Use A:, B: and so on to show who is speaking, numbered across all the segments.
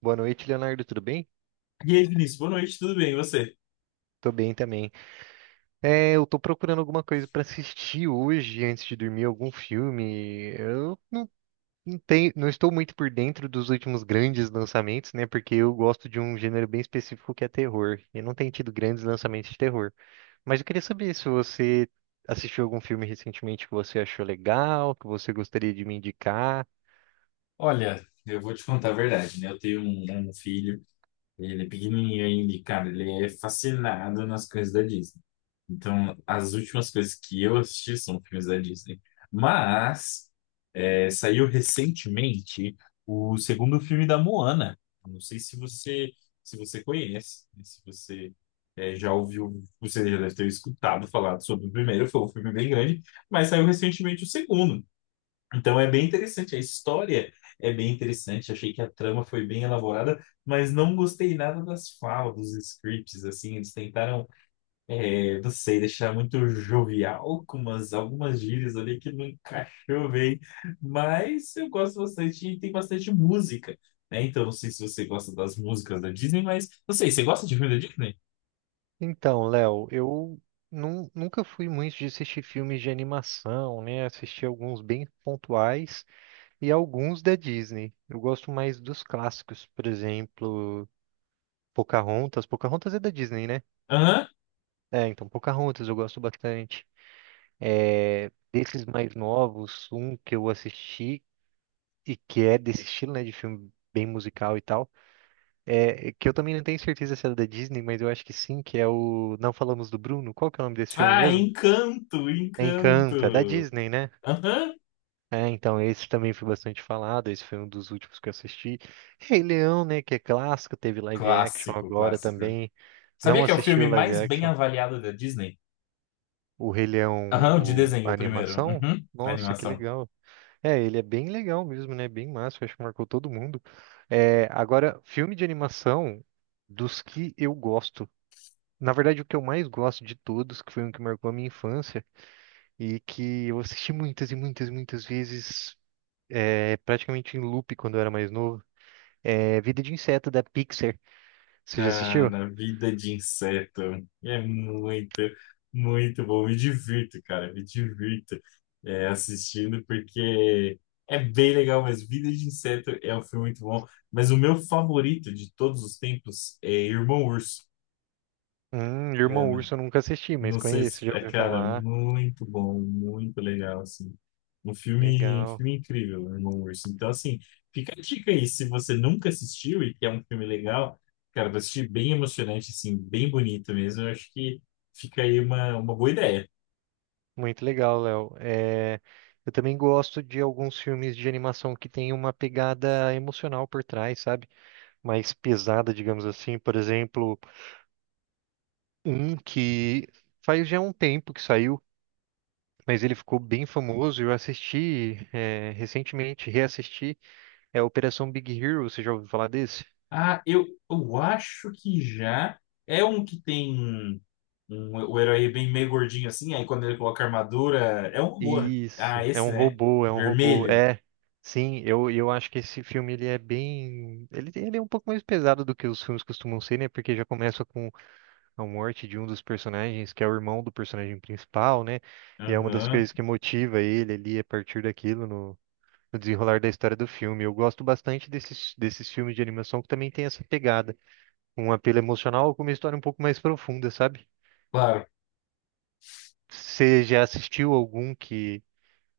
A: Boa noite, Leonardo. Tudo bem?
B: E aí, Vinícius, boa noite, tudo bem? E você?
A: Tô bem também. Eu tô procurando alguma coisa pra assistir hoje antes de dormir, algum filme. Eu não, não tenho, não estou muito por dentro dos últimos grandes lançamentos, né? Porque eu gosto de um gênero bem específico que é terror. E não tem tido grandes lançamentos de terror. Mas eu queria saber se você assistiu algum filme recentemente que você achou legal, que você gostaria de me indicar.
B: Olha, eu vou te contar a verdade, né? Eu tenho um filho, ele é pequenininho ainda, e, cara, ele é fascinado nas coisas da Disney. Então, as últimas coisas que eu assisti são filmes da Disney. Mas, saiu recentemente o segundo filme da Moana. Não sei se você conhece, né? Se você já ouviu, você já deve ter escutado falar sobre o primeiro, foi um filme bem grande, mas saiu recentemente o segundo. Então é bem interessante, a história é bem interessante, achei que a trama foi bem elaborada, mas não gostei nada das falas, dos scripts, assim, eles tentaram, não sei, deixar muito jovial com algumas gírias ali que não encaixou bem, mas eu gosto bastante e tem bastante música, né? Então não sei se você gosta das músicas da Disney, mas não sei, você gosta de filme da Disney?
A: Então, Léo, eu nunca fui muito de assistir filmes de animação, né? Assisti alguns bem pontuais e alguns da Disney. Eu gosto mais dos clássicos, por exemplo, Pocahontas. Pocahontas é da Disney, né?
B: Aham.
A: É, então, Pocahontas eu gosto bastante. É, desses mais novos, um que eu assisti e que é desse estilo, né, de filme bem musical e tal, é que eu também não tenho certeza se é da Disney, mas eu acho que sim, que é o Não Falamos do Bruno. Qual que é o nome desse filme
B: Ah,
A: mesmo? Encanto, é da
B: Encanto.
A: Disney, né?
B: Aham.
A: É, então esse também foi bastante falado, esse foi um dos últimos que eu assisti. Rei Leão, né, que é clássico, teve live action
B: Clássico,
A: agora
B: clássico.
A: também. Não
B: Sabia que é o
A: assisti
B: filme
A: o live
B: mais bem
A: action,
B: avaliado da Disney?
A: o Rei Leão,
B: Aham, o de desenho,
A: a
B: o primeiro.
A: animação.
B: Uhum, a
A: Nossa, que
B: animação.
A: legal. É, ele é bem legal mesmo, né? Bem massa, acho que marcou todo mundo. É, agora, filme de animação dos que eu gosto. Na verdade, o que eu mais gosto de todos, que foi um que marcou a minha infância e que eu assisti muitas e muitas e muitas vezes é, praticamente em loop quando eu era mais novo. É Vida de Inseto da Pixar. Você já assistiu?
B: Cara, vida de inseto. É muito bom. Me divirto, cara. Me divirto assistindo, porque é bem legal, mas Vida de Inseto é um filme muito bom. Mas o meu favorito de todos os tempos é Irmão Urso. É,
A: Irmão Urso eu nunca assisti, mas
B: não sei se...
A: conheço, já
B: É,
A: ouvi
B: cara,
A: falar.
B: muito bom, muito legal, assim. Um
A: Legal.
B: filme incrível, Irmão Urso. Então, assim, fica a dica aí. Se você nunca assistiu e quer um filme legal, cara, vai assistir bem emocionante, assim, bem bonito mesmo. Eu acho que fica aí uma boa ideia.
A: Muito legal, Léo. É, eu também gosto de alguns filmes de animação que tem uma pegada emocional por trás, sabe? Mais pesada, digamos assim. Por exemplo, um que faz já um tempo que saiu, mas ele ficou bem famoso. Eu assisti, é, recentemente, reassisti, é Operação Big Hero. Você já ouviu falar desse?
B: Ah, eu acho que já é um que tem um, o herói bem meio gordinho, assim, aí quando ele coloca a armadura, é um robô, né? Ah,
A: Isso, é
B: esse,
A: um
B: né?
A: robô, é um robô.
B: Vermelho.
A: É, sim, eu acho que esse filme ele é bem. Ele é um pouco mais pesado do que os filmes costumam ser, né? Porque já começa com a morte de um dos personagens, que é o irmão do personagem principal, né? E é uma das
B: Aham.
A: coisas que motiva ele ali a partir daquilo no desenrolar da história do filme. Eu gosto bastante desses filmes de animação que também tem essa pegada, um apelo emocional com uma história um pouco mais profunda, sabe?
B: Claro.
A: Você já assistiu algum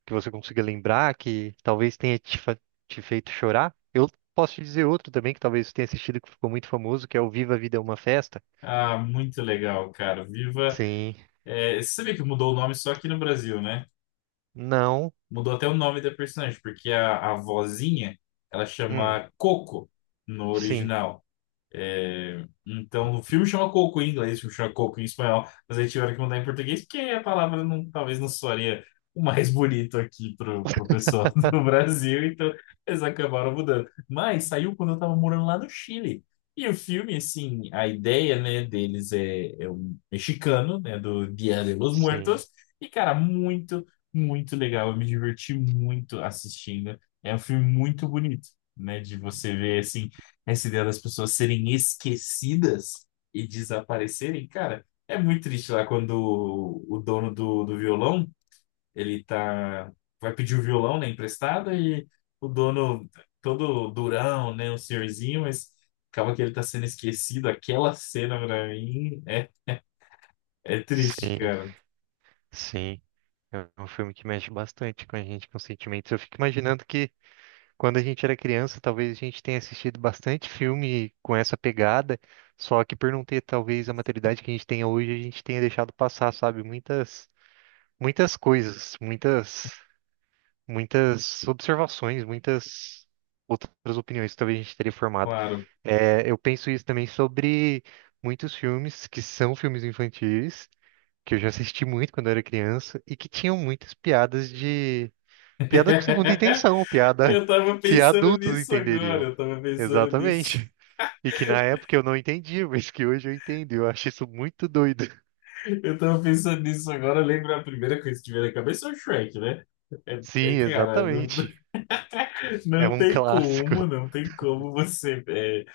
A: que você consiga lembrar, que talvez tenha te, te feito chorar. Eu posso te dizer outro também que talvez você tenha assistido que ficou muito famoso, que é o Viva a Vida é uma Festa.
B: Ah, muito legal, cara. Viva.
A: Sim.
B: É, você sabia que mudou o nome só aqui no Brasil, né?
A: Não.
B: Mudou até o nome da personagem, porque a vozinha ela
A: Hum.
B: chama Coco no
A: Sim.
B: original. É, então, o filme chama Coco em inglês, o filme chama Coco em espanhol, mas aí tiveram que mandar em português, porque a palavra talvez não soaria o mais bonito aqui pro pessoal do Brasil, então eles acabaram mudando. Mas saiu quando eu tava morando lá no Chile. E o filme, assim, a ideia, né, deles é um mexicano, né, do Dia de los
A: Sim.
B: Muertos, e, cara, muito, muito legal, eu me diverti muito assistindo. É um filme muito bonito, né, de você ver, assim, essa ideia das pessoas serem esquecidas e desaparecerem, cara, é muito triste lá quando o dono do violão, ele tá, vai pedir o violão, né, emprestado, e o dono, todo durão, né, um senhorzinho, mas acaba que ele tá sendo esquecido. Aquela cena pra mim é triste,
A: Sim.
B: cara,
A: Sim. É um filme que mexe bastante com a gente, com sentimentos. Eu fico imaginando que quando a gente era criança, talvez a gente tenha assistido bastante filme com essa pegada, só que por não ter talvez a maturidade que a gente tenha hoje, a gente tenha deixado passar, sabe? Muitas coisas, muitas, muitas observações, muitas outras opiniões que talvez a gente teria formado.
B: claro.
A: É, eu penso isso também sobre muitos filmes que são filmes infantis, que eu já assisti muito quando eu era criança, e que tinham muitas piadas de... Piada com segunda intenção, piada
B: Eu tava
A: que
B: pensando
A: adultos
B: nisso agora,
A: entenderiam.
B: eu tava pensando nisso.
A: Exatamente. E que na época eu não entendia, mas que hoje eu entendo. Eu acho isso muito doido.
B: Eu tava pensando nisso agora, lembra a primeira coisa que me veio na cabeça é o Shrek, né?
A: Sim,
B: Cara, não,
A: exatamente. É
B: não
A: um
B: tem
A: clássico.
B: como, não tem como você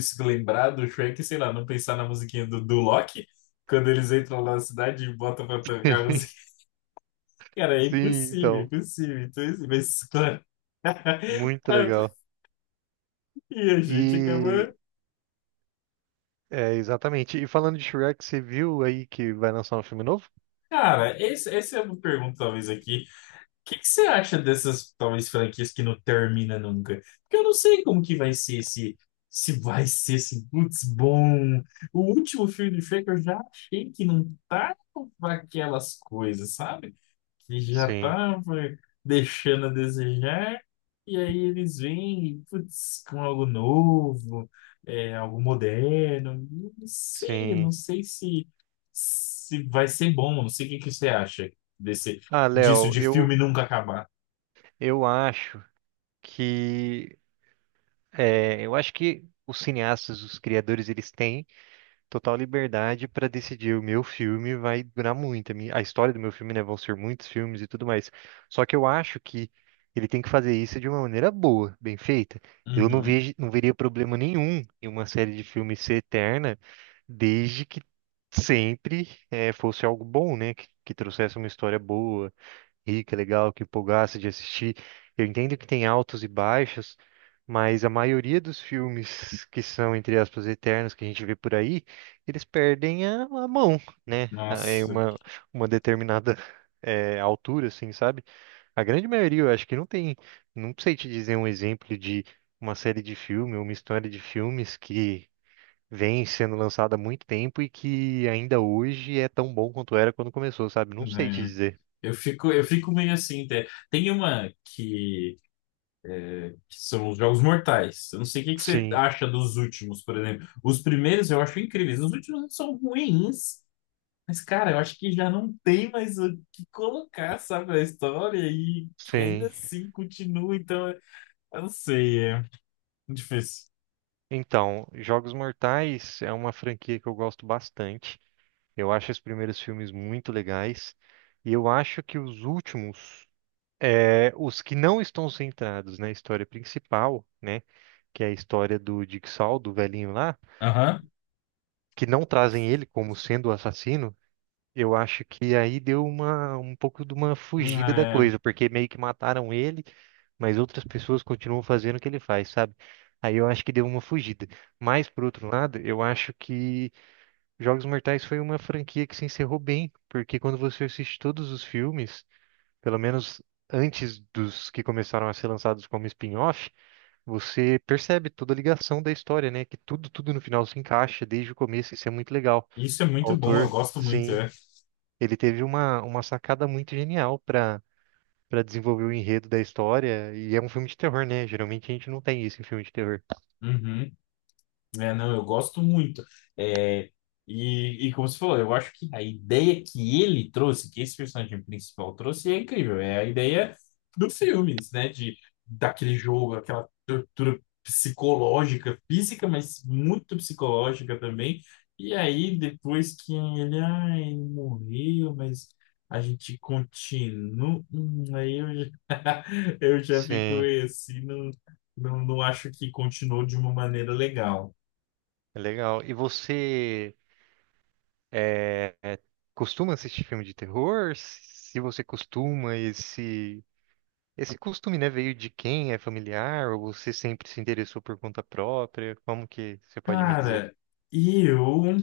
B: se lembrar do Shrek, sei lá, não pensar na musiquinha do Loki, quando eles entram lá na cidade e botam pra tocar a música. Cara, é
A: Sim,
B: impossível,
A: então,
B: impossível. Então, assim, mas, claro.
A: muito legal.
B: E a gente acaba.
A: E é exatamente. E falando de Shrek, você viu aí que vai lançar um filme novo?
B: Cara, essa é uma pergunta, talvez, aqui. O que que você acha dessas, talvez, franquias que não termina nunca? Porque eu não sei como que vai ser esse... Se vai ser esse, putz, bom. O último filme do Shrek eu já achei que não tá com aquelas coisas, sabe? Que já
A: Sim,
B: estava deixando a desejar, e aí eles vêm, putz, com algo novo, algo moderno. Não
A: sim.
B: sei se, se vai ser bom. Não sei o que que você acha desse,
A: Ah,
B: disso
A: Léo,
B: de filme nunca acabar.
A: eu acho que é, eu acho que os cineastas, os criadores, eles têm total liberdade para decidir o meu filme vai durar muito. A minha- a história do meu filme, né? Vão ser muitos filmes e tudo mais. Só que eu acho que ele tem que fazer isso de uma maneira boa, bem feita. Eu não
B: Uhum.
A: vejo, não veria problema nenhum em uma série de filmes ser eterna, desde que sempre fosse algo bom, né? Que trouxesse uma história boa Rica, legal, que empolgasse de assistir. Eu entendo que tem altos e baixos, mas a maioria dos filmes que são, entre aspas, eternos que a gente vê por aí, eles perdem a mão, né? É
B: Nossa,
A: uma determinada altura, assim, sabe? A grande maioria, eu acho que não tem. Não sei te dizer um exemplo de uma série de filme, uma história de filmes que vem sendo lançada há muito tempo e que ainda hoje é tão bom quanto era quando começou, sabe? Não sei te
B: né?
A: dizer.
B: Eu fico meio assim, até. Tem uma que são os Jogos Mortais. Eu não sei o que que você
A: Sim.
B: acha dos últimos, por exemplo. Os primeiros eu acho incríveis, os últimos são ruins, mas, cara, eu acho que já não tem mais o que colocar, sabe, a história e que ainda
A: Sim.
B: assim continua, então, eu não sei, é difícil.
A: Então, Jogos Mortais é uma franquia que eu gosto bastante. Eu acho os primeiros filmes muito legais. E eu acho que os últimos, é, os que não estão centrados na história principal, né? Que é a história do Jigsaw, do velhinho lá,
B: Aham.
A: que não trazem ele como sendo o assassino. Eu acho que aí deu uma, um pouco de uma fugida da
B: É,
A: coisa, porque meio que mataram ele, mas outras pessoas continuam fazendo o que ele faz, sabe? Aí eu acho que deu uma fugida. Mas, por outro lado, eu acho que Jogos Mortais foi uma franquia que se encerrou bem, porque quando você assiste todos os filmes, pelo menos antes dos que começaram a ser lançados como spin-off, você percebe toda a ligação da história, né? Que tudo, tudo no final se encaixa desde o começo, isso é muito legal.
B: isso é
A: O
B: muito bom, eu
A: autor,
B: gosto muito,
A: sim
B: é.
A: ele teve uma sacada muito genial para para desenvolver o enredo da história. E é um filme de terror, né? Geralmente a gente não tem isso em filme de terror.
B: Uhum. É, não, eu gosto muito. É, e como você falou, eu acho que a ideia que ele trouxe, que esse personagem principal trouxe, é incrível. É a ideia do filme, né? De, daquele jogo, aquela tortura psicológica, física, mas muito psicológica também. E aí, depois que ele, ai, morreu, mas a gente continua. Aí eu já, eu já fico
A: Sim,
B: assim não, não, não acho que continuou de uma maneira legal.
A: é legal. E você é, é, costuma assistir filme de terror? Se você costuma, esse costume, né, veio de quem? É familiar? Ou você sempre se interessou por conta própria? Como que você pode me dizer?
B: Cara, eu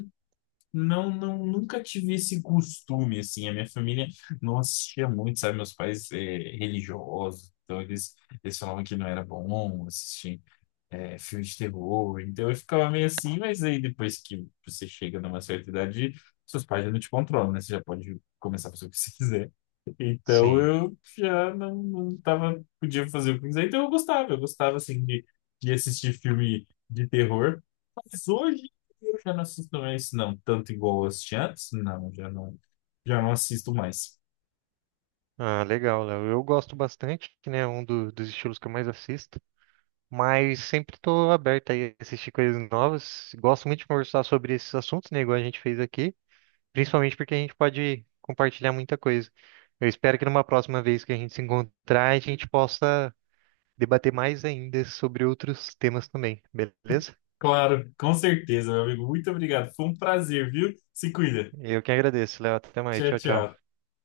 B: não, não nunca tive esse costume, assim. A minha família não assistia muito, sabe? Meus pais religiosos, então eles falavam que não era bom assistir filmes de terror. Então eu ficava meio assim, mas aí depois que você chega numa certa idade, seus pais já não te controlam, né? Você já pode começar a fazer o que você quiser. Então
A: Sim.
B: eu já não, não tava, podia fazer o que quiser. Então eu gostava assim de assistir filme de terror. Mas hoje eu já não assisto mais, não, tanto igual eu assisti antes, não, já não assisto mais.
A: Ah, legal, Léo. Eu gosto bastante, né? Um dos estilos que eu mais assisto. Mas sempre tô aberto aí a assistir coisas novas. Gosto muito de conversar sobre esses assuntos, né, igual a gente fez aqui, principalmente porque a gente pode compartilhar muita coisa. Eu espero que numa próxima vez que a gente se encontrar, a gente possa debater mais ainda sobre outros temas também, beleza?
B: Claro, com certeza, meu amigo. Muito obrigado. Foi um prazer, viu? Se cuida.
A: Eu que agradeço, Léo. Até mais.
B: Tchau,
A: Tchau, tchau.
B: tchau.